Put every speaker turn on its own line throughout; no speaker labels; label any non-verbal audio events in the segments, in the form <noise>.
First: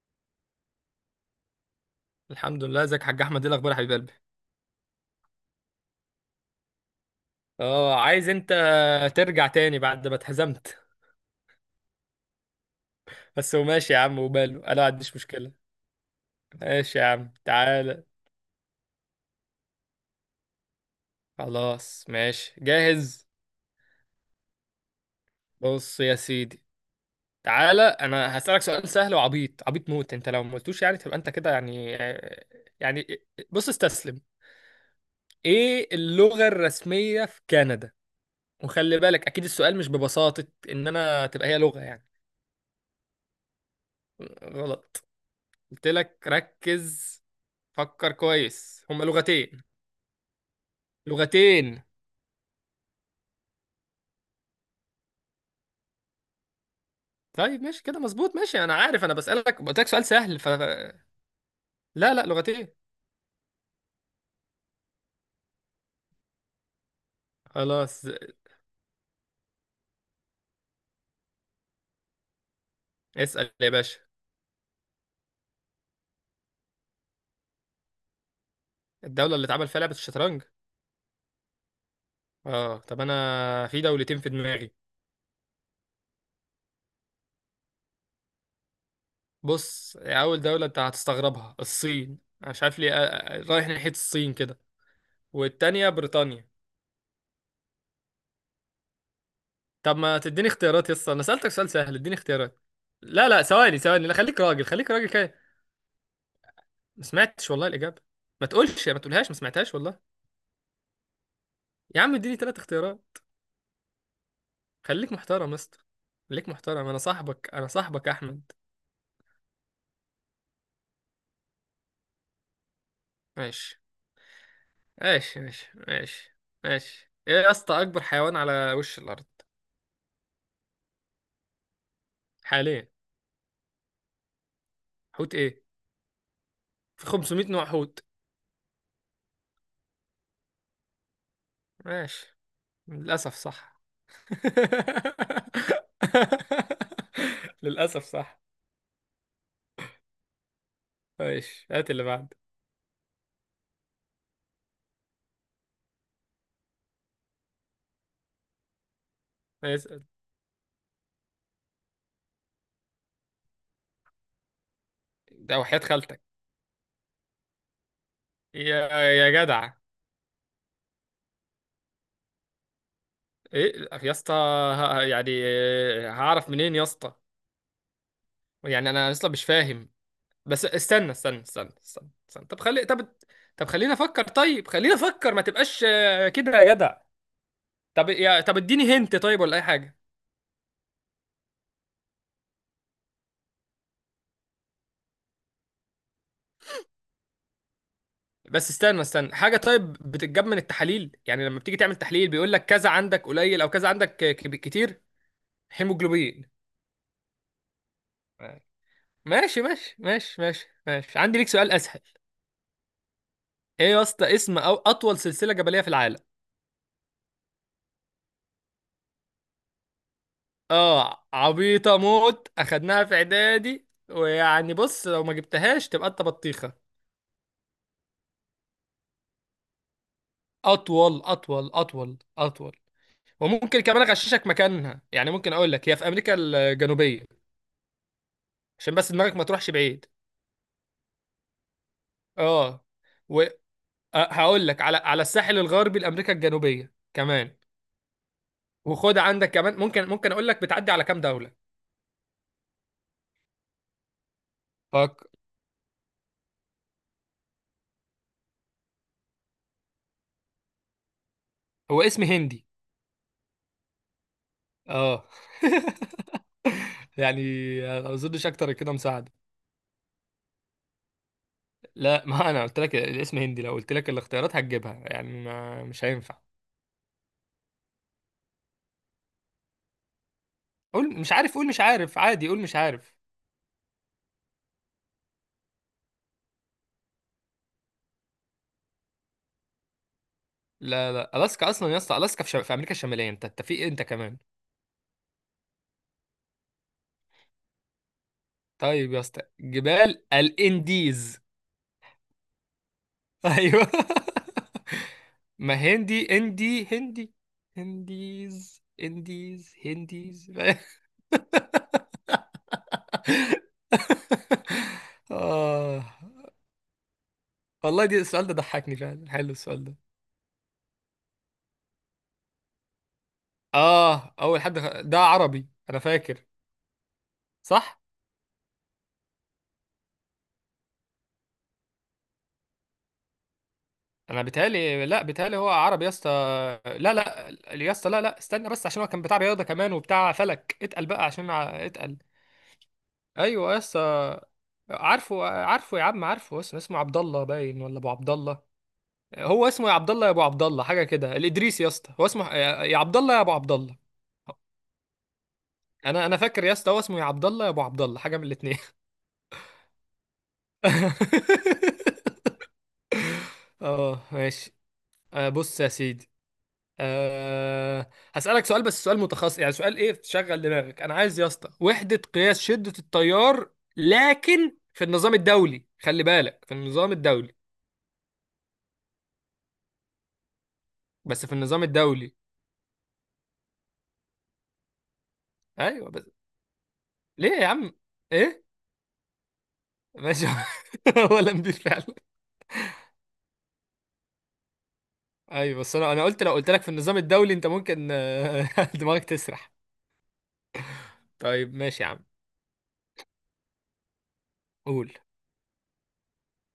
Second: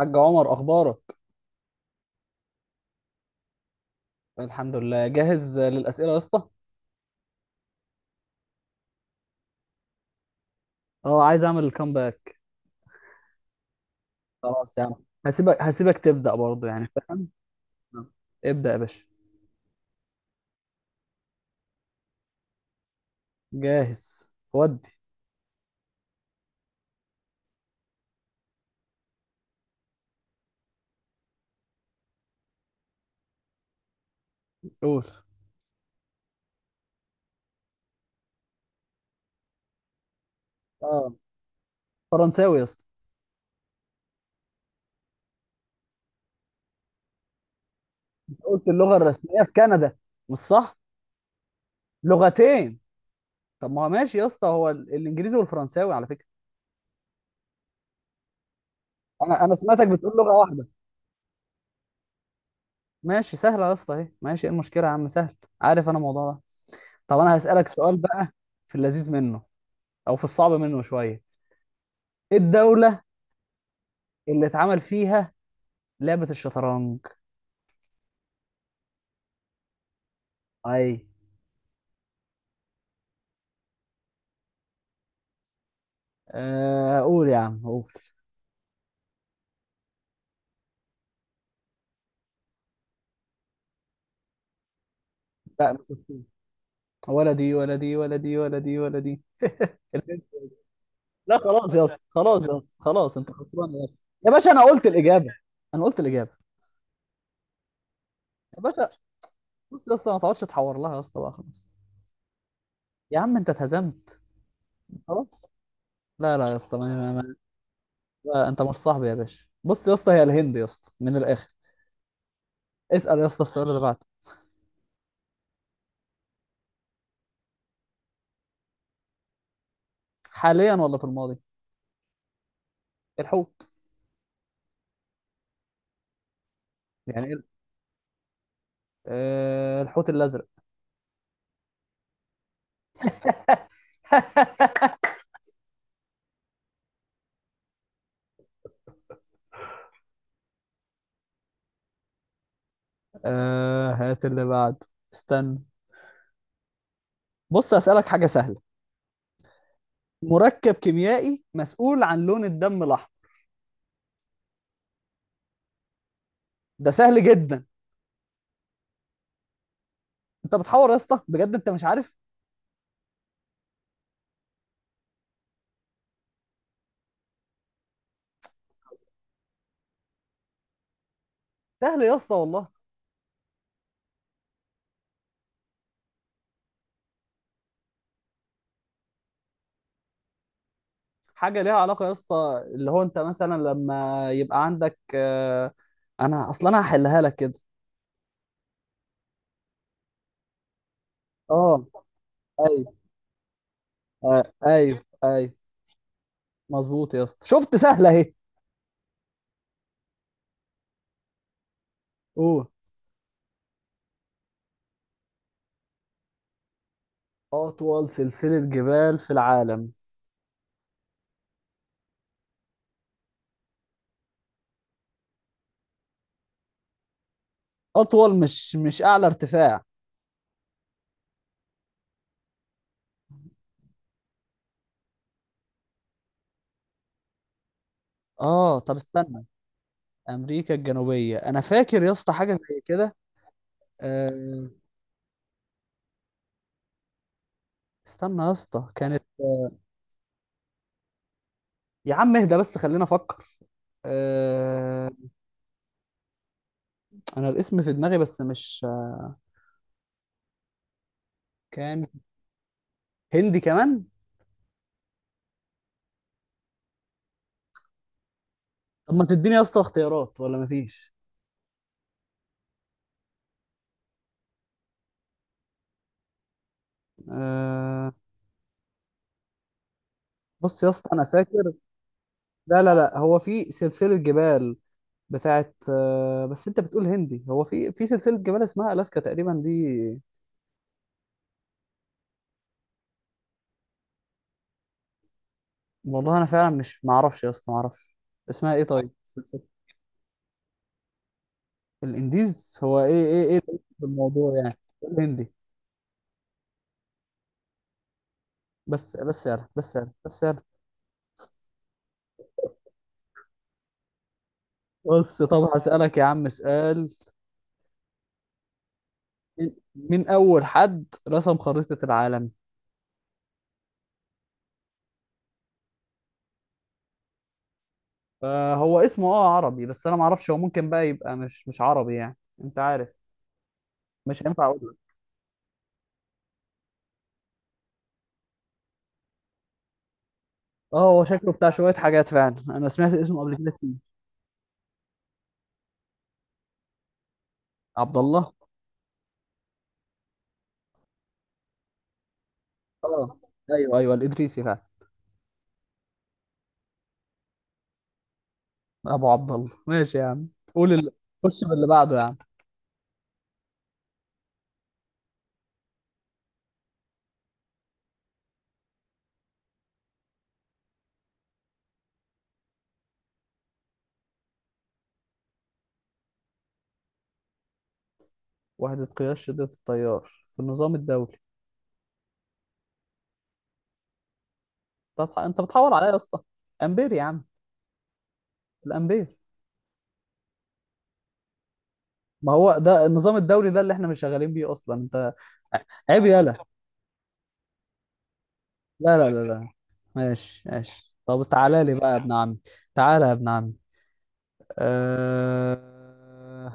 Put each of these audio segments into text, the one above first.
حاج عمر، اخبارك؟
الحمد لله. ازيك يا حاج احمد؟ ايه الاخبار يا حبيب قلبي؟
الحمد لله، جاهز للاسئله يا اسطى.
اه، عايز انت ترجع تاني بعد ما اتهزمت.
اه، عايز اعمل الكامباك.
بس هو ماشي يا عم، وباله انا
خلاص يا
ما
عم.
عنديش مشكله.
هسيبك تبدا برضه، يعني
ماشي يا
فاهم؟
عم، تعالى.
آه. ابدأ يا باشا.
خلاص ماشي، جاهز.
جاهز ودي.
بص يا سيدي، تعالى. انا هسألك سؤال سهل وعبيط، عبيط موت. انت لو ما قلتوش يعني تبقى انت كده يعني. بص، استسلم.
قول.
ايه اللغة الرسمية في كندا؟ وخلي بالك، اكيد السؤال مش ببساطة ان
اه،
انا تبقى هي لغة يعني.
فرنساوي يا اسطى.
غلط. قلت لك ركز. فكر
أنت قلت
كويس،
اللغه
هما
الرسميه في
لغتين.
كندا، مش صح؟
لغتين.
لغتين. طب ما هو ماشي يا اسطى، هو الانجليزي والفرنساوي على فكره.
طيب ماشي كده، مظبوط. ماشي، انا عارف انا
انا
بسألك، قلت لك
سمعتك
سؤال
بتقول لغه
سهل،
واحده.
لا لا، لغتين.
ماشي، سهلة يا اسطى اهي. ماشي، ايه المشكلة يا عم؟ سهل. عارف انا الموضوع ده. طب انا هسالك سؤال
خلاص.
بقى. في اللذيذ منه، او في الصعب منه شويه. ايه الدولة
اسأل يا باشا.
اللي اتعمل فيها لعبة الشطرنج؟
الدولة اللي اتعمل فيها لعبة الشطرنج؟
اي.
اه طب، انا في دولتين في دماغي.
آه، قول يا عم قول.
بص، اول دولة انت هتستغربها الصين، أنا مش عارف ليه، رايح ناحية الصين كده.
لا،
والتانية
مش هسكت.
بريطانيا.
ولا دي ولا دي ولا دي ولا دي ولا دي.
طب
اللي
ما
انت-
تديني اختيارات يا اسطى؟ انا
لا
سألتك سؤال
خلاص يا
سهل،
اسطى،
اديني
خلاص يا
اختيارات.
اسطى، خلاص،
لا
انت
لا،
خسران
ثواني
يا باشا.
ثواني، لا
يا
خليك
باشا، انا
راجل،
قلت
خليك راجل
الاجابة.
كده.
انا قلت الاجابة.
ما سمعتش والله الإجابة. ما
يا
تقولش،
باشا،
ما تقولهاش، ما سمعتهاش
بص يا
والله.
اسطى ما تقعدش تحور لها يا اسطى بقى، خلاص.
يا عم اديني ثلاث اختيارات.
يا عم انت اتهزمت.
خليك
خلاص.
محترم يا اسطى.
لا لا
خليك
يا اسطى،
محترم، انا
ما ما ما
صاحبك، انا صاحبك يا
لا
احمد.
انت مش صاحبي يا باشا. بص يا اسطى، هي الهند يا اسطى من الاخر. اسأل يا اسطى السؤال اللي
ماشي
بعده.
ماشي ماشي ماشي ماشي. ايه يا اسطى اكبر حيوان على وش الارض؟
حاليا ولا في الماضي؟
حاليا.
الحوت.
حوت ايه؟ في
يعني
500
ايه؟
نوع حوت.
أه، الحوت الأزرق.
ماشي. للاسف صح.
<laughs>
<laughs> للاسف صح. ماشي، هات اللي بعد.
أه، هات اللي بعده. استنى. بص، أسألك حاجة سهلة.
اسال.
مركب كيميائي مسؤول عن لون الدم الأحمر.
ده وحياة خالتك.
ده سهل جدا.
يا جدع.
أنت بتحور يا اسطى، بجد أنت مش عارف.
ايه يا اسطى؟ يعني هعرف منين يا اسطى؟ يعني انا اصلا مش فاهم. بس استنى استنى استنى
سهل
استنى،
يا اسطى
استنى. طب
والله.
طب طب خلينا افكر، طيب خلينا افكر ما تبقاش كده يا جدع. طب طب اديني هنت طيب ولا اي حاجه.
حاجة ليها علاقة يا اسطى، اللي هو أنت مثلا لما يبقى عندك أنا أصلا أنا هحلها لك كده.
بس استنى استنى حاجه. طيب بتتجاب من التحاليل، يعني لما بتيجي
أه،
تعمل تحليل بيقول لك كذا
أيوه.
عندك قليل او كذا عندك
آه،
كتير.
أيوه أيوه.
هيموجلوبين.
مظبوط يا اسطى، شفت سهلة أهي.
ماشي ماشي ماشي ماشي ماشي، عندي ليك سؤال اسهل.
أوه.
ايه يا اسطى اسم او اطول سلسله جبليه في العالم؟
أطول سلسلة جبال في العالم.
اه عبيطه موت، اخدناها في اعدادي، ويعني بص لو ما جبتهاش تبقى انت بطيخه.
أطول، مش أعلى ارتفاع.
اطول اطول اطول اطول. وممكن كمان اغششك مكانها، يعني ممكن اقول لك هي في امريكا الجنوبيه.
اه
عشان
طب
بس دماغك
استنى.
ما تروحش بعيد.
امريكا الجنوبيه، انا فاكر يا اسطى حاجه زي
اه.
كده.
وهقول
أه...
لك على الساحل الغربي لامريكا الجنوبيه كمان.
استنى يا اسطى
وخد
كانت.
عندك كمان، ممكن اقول لك بتعدي على كام دوله.
يا عم اهدى بس، خلينا افكر. أه...
فك.
انا الاسم في دماغي، بس مش
هو
كان.
اسم هندي.
هندي كمان.
اه. <laughs> يعني. ما اظنش اكتر كده
طب ما
مساعده.
تديني يا اسطى اختيارات ولا مفيش؟
لا، ما انا قلت لك الاسم هندي، لو قلت لك الاختيارات هتجيبها يعني، ما مش هينفع.
أه... بص يا اسطى
قول
انا
مش عارف، قول
فاكر.
مش عارف عادي، قول مش
لا لا
عارف.
لا، هو في سلسله جبال بتاعت بس انت بتقول هندي. هو في سلسله جبال اسمها الاسكا تقريبا دي.
لا لا، الاسكا اصلا يا اسطى، الاسكا في امريكا الشماليه. انت في ايه انت كمان؟
والله انا فعلا مش معرفش يا اسطى، معرفش. اسمها ايه طيب؟
طيب يا اسطى، جبال الانديز.
الانديز، هو ايه ايه
<laughs>
ايه الهندي
ايوه.
في الموضوع يعني؟ إيه الهندي؟
ما هندي اندي هندي. هنديز
بس بس يا رب،
انديز
بس يا رب، بس يا
هنديز.
رب.
<laughs>
بص طب
آه.
هسألك يا عم سؤال.
والله دي السؤال ده ضحكني فعلا، حلو السؤال ده.
مين أول حد رسم خريطة العالم؟
اه اول حد ده عربي انا فاكر. صح.
آه، هو اسمه عربي، بس أنا معرفش هو ممكن بقى يبقى مش عربي يعني. أنت عارف، مش
انا
هينفع أقول
بيتهيألي،
لك.
لا بيتهيألي هو عربي يا اسطى. لا لا. يا اسطى لا لا استنى، بس عشان هو كان بتاع رياضه كمان وبتاع فلك،
اه،
اتقل
هو
بقى عشان
شكله بتاع شوية
اتقل.
حاجات فعلا، أنا سمعت اسمه قبل كده
ايوه يا
كتير.
اسطى. عارفه عارفه يا عم عارفه، اسمه عبد الله باين، ولا ابو
عبد
عبد
الله.
الله. هو اسمه يا عبد الله يا ابو عبد الله، حاجه كده، الادريسي يا اسطى. هو اسمه يا عبد الله
اه،
يا ابو عبد الله.
أيوه أيوه الإدريسي فعلا.
انا فاكر يا اسطى، هو اسمه يا عبد الله يا ابو عبد الله، حاجه من الاثنين.
أبو عبد الله، ماشي يا عم. قول اللي خش باللي بعده يا عم.
<laughs> اه ماشي. آه، بص يا سيدي. هسألك سؤال، بس سؤال متخصص، يعني سؤال ايه تشغل دماغك، انا عايز يا اسطى وحدة قياس شدة التيار. لكن في النظام الدولي، خلي بالك في النظام الدولي.
وحدة قياس شدة التيار في النظام الدولي.
بس في النظام الدولي.
طب انت بتحور عليا
ايوه
يا
بس.
اسطى. امبير يا عم.
ليه يا عم؟ ايه؟
الامبير.
ماشي. <laughs> هو لمبي فعلا.
ما هو ده النظام الدوري ده اللي احنا مش شغالين بيه اصلا انت.
ايوه بس، انا
عيب
قلت لو
يالا.
قلت لك في النظام الدولي انت ممكن. <laughs>
لا
دماغك
لا لا لا.
تسرح.
ماشي ماشي، طب
طيب
تعالى لي
ماشي يا
بقى يا
عم.
ابن عمي. تعالى يا ابن عمي.
قول.
أه...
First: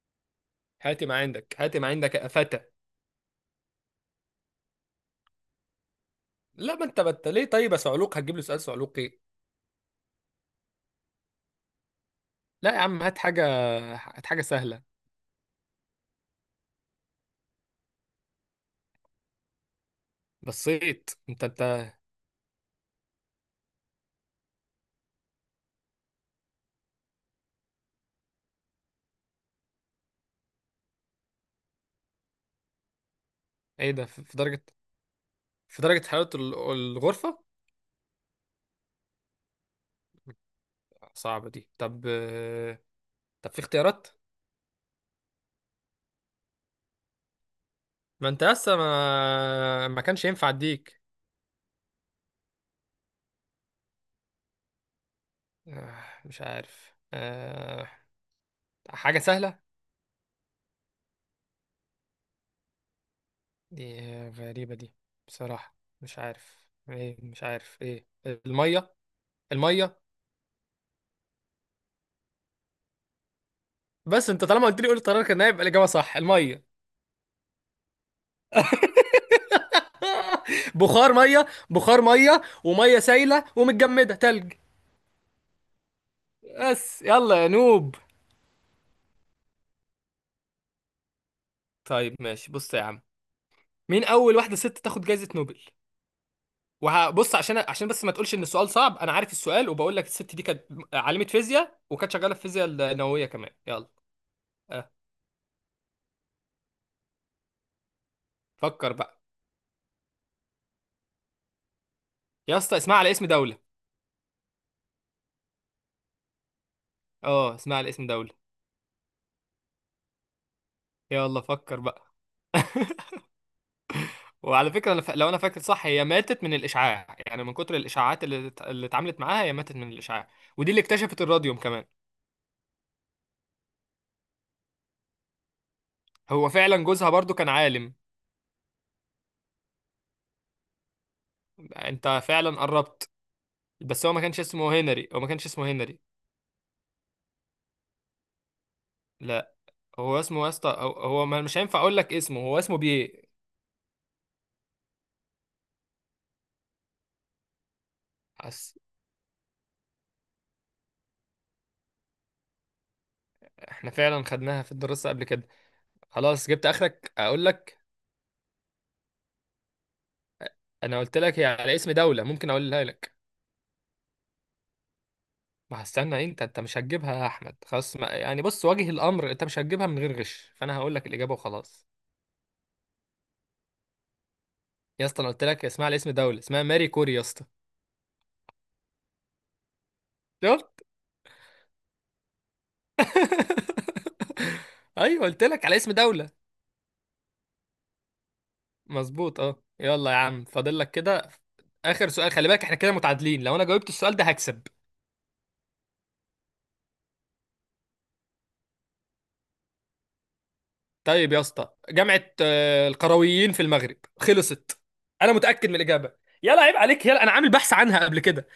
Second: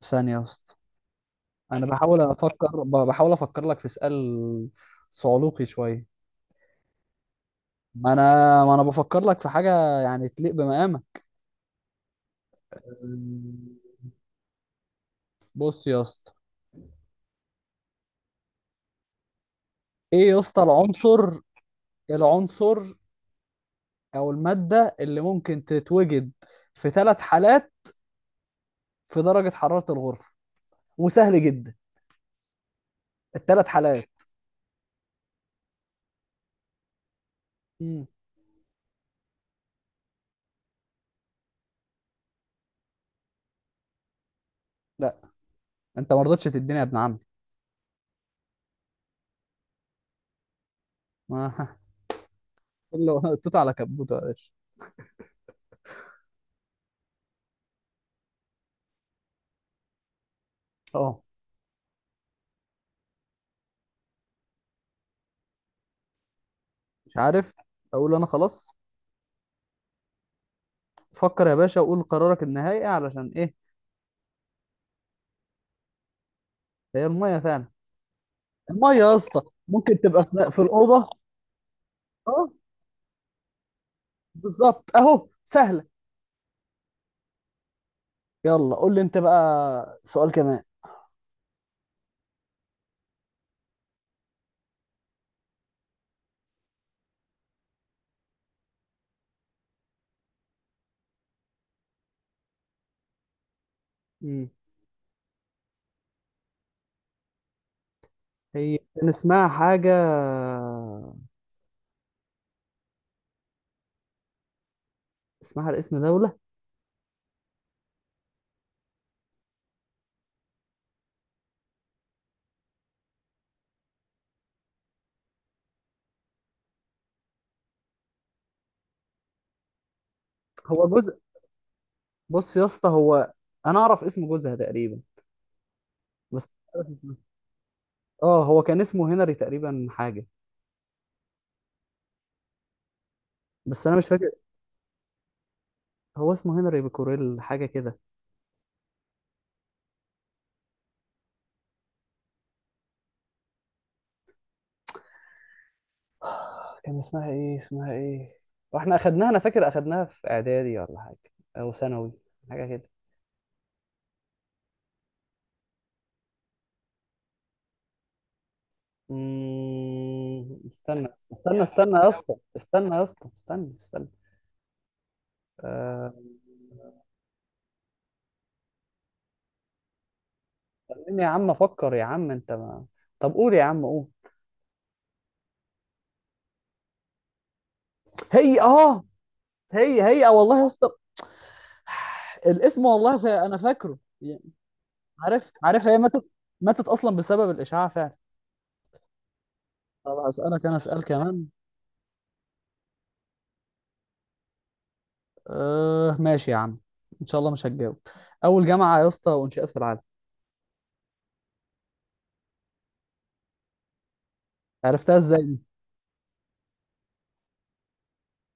ثانية يا اسطى.
هاتي ما عندك، هاتي
انا
ما عندك
بحاول
يا فتى.
افكر، بحاول افكر لك في سؤال صعلوقي شوية.
لا، ما انت ليه، طيب يا
ما
صعلوك
انا
هتجيب له سؤال
ما انا
صعلوك؟
بفكر
ايه؟
لك في حاجة يعني تليق بمقامك.
لا يا عم،
أه،
هات حاجة. هات حاجة سهلة.
بص يا اسطى، ايه يا اسطى
بصيت
العنصر،
انت
العنصر او المادة اللي ممكن تتوجد في ثلاث حالات في درجة حرارة الغرفة. وسهل جدا، الثلاث
ايه ده؟
حالات.
في درجة، في درجة حرارة الغرفة.
مم.
صعبة دي طب. طب في اختيارات؟
لا، انت ما رضتش تديني يا ابن عمي.
ما انت لسه ما كانش ينفع اديك.
ما <laughs> كله توت على كبوته يا باشا.
مش عارف. حاجة سهلة.
اه،
دي غريبة دي. بصراحة مش عارف
مش
ايه، مش
عارف.
عارف ايه.
اقول انا خلاص.
المية. المية.
فكر يا باشا وقول قرارك النهائي، علشان ايه؟
بس انت طالما قلت قرار، كان هيبقى الإجابة صح المية.
هي المية فعلا. المية يا اسطى. ممكن تبقى في الأوضة.
بخار مية، بخار مية،
اه،
ومية سايلة، ومتجمدة تلج.
بالظبط اهو، سهلة.
بس يلا يا نوب.
يلا قول لي انت بقى سؤال كمان.
طيب ماشي بص يا عم. مين اول واحده ست تاخد جائزه نوبل؟ وهبص عشان بس ما تقولش ان السؤال صعب. انا عارف السؤال، وبقول لك الست دي كانت عالمه فيزياء، وكانت شغاله في الفيزياء النوويه كمان. يلا.
مم.
أه.
هي
فكر بقى.
نسمعها حاجة.
يا اسطى اسمها على اسم دوله.
اسمها الاسم دولة.
اه اسمها على اسم دوله. يلا فكر بقى. <laughs> وعلى فكره، أنا لو انا فاكر صح، هي ماتت من الاشعاع، يعني من كتر الاشاعات اللي اللي اتعاملت معاها. هي ماتت من الاشعاع. ودي اللي
هو جزء.
اكتشفت الراديوم كمان.
بص يا اسطى، هو انا اعرف اسم جوزها تقريبا، بس
هو
مش
فعلا
عارف
جوزها
اسمه.
برضو كان عالم.
اه، هو كان اسمه هنري تقريبا حاجه.
انت فعلا قربت.
بس انا
بس
مش
هو ما
فاكر.
كانش اسمه هنري، هو ما كانش اسمه هنري.
هو اسمه هنري بكوريل حاجه كده.
لا. هو اسمه يا اسطى، هو مش هينفع اقول لك اسمه، هو بيه.
<sighs> كان اسمها ايه؟ اسمها ايه؟
أس...
واحنا اخدناها، انا فاكر اخدناها في اعدادي ولا حاجه، او ثانوي، حاجه كده.
احنا فعلا خدناها في الدراسة قبل كده. خلاص جبت اخرك اقول لك. انا
استنى.
قلت لك هي
استنى
على اسم
استنى يا
دولة،
اسطى،
ممكن اقولها
استنى يا
لك.
اسطى، استنى استنى.
ما
آه،
هستنى، انت مش هتجيبها يا احمد، خلاص ما... يعني بص، واجه الامر، انت مش هتجيبها من غير غش، فانا هقول لك
خليني يا
الاجابة
عم
وخلاص.
افكر يا عم، انت ما... طب قول يا عم قول.
يا اسطى انا قلت لك اسمها على اسم دولة، اسمها ماري كوري يا اسطى.
هي هي هي والله يا
شفت؟
اسطى. الاسم والله انا فاكره
<laughs>
يعني.
ايوه، قلت
عارف
لك على
عارف،
اسم
هي ماتت.
دولة.
ماتت اصلا بسبب الاشاعه فعلا.
مظبوط اه. يلا يا
طب
عم
هسالك انا،
فاضل لك
اسال
كده.
كمان.
اخر سؤال، خلي بالك احنا كده متعادلين، لو انا جاوبت السؤال ده هكسب.
أه ماشي يا عم. ان شاء الله مش هتجاوب. اول جامعه يا اسطى وانشئت في العالم.
طيب يا اسطى، جامعة القرويين في المغرب، خلصت.
عرفتها
انا
ازاي دي؟
متأكد من الإجابة. يلا عيب عليك، يلا انا عامل بحث عنها قبل كده.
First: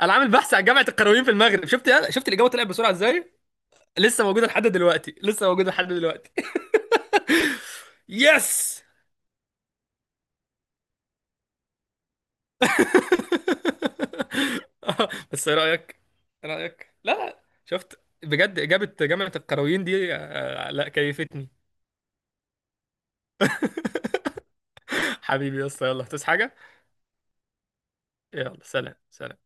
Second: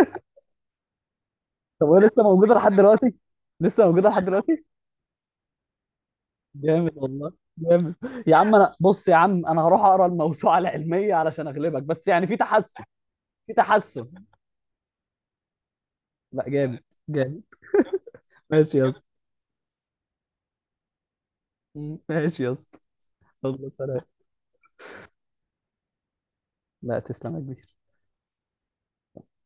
انا عامل بحث عن جامعة القرويين في المغرب،
طب
شفت؟
وهي
يلا
لسه
شفت الإجابة
موجوده
طلعت
لحد
بسرعة
دلوقتي؟
ازاي؟
لسه موجوده
لسه
لحد
موجودة
دلوقتي؟
لحد دلوقتي، لسه موجودة لحد دلوقتي.
جامد والله. جامد.
<laughs>
يا عم انا،
يس.
بص يا عم، انا هروح اقرا الموسوعه <laughs> العلميه علشان اغلبك، بس يعني في تحسن. في تحسن.
<laughs> آه، بس ايه رأيك؟
لا،
ايه
جامد.
رأيك؟ لا،
جامد.
شفت بجد
ماشي يا
إجابة
اسطى.
جامعة القرويين دي؟ لا كيفتني.
ماشي يا اسطى. يلا سلام.
<laughs> حبيبي يا اسطى، يلا تصحى حاجة.
لا، تسلم يا كبير.
يلا سلام سلام.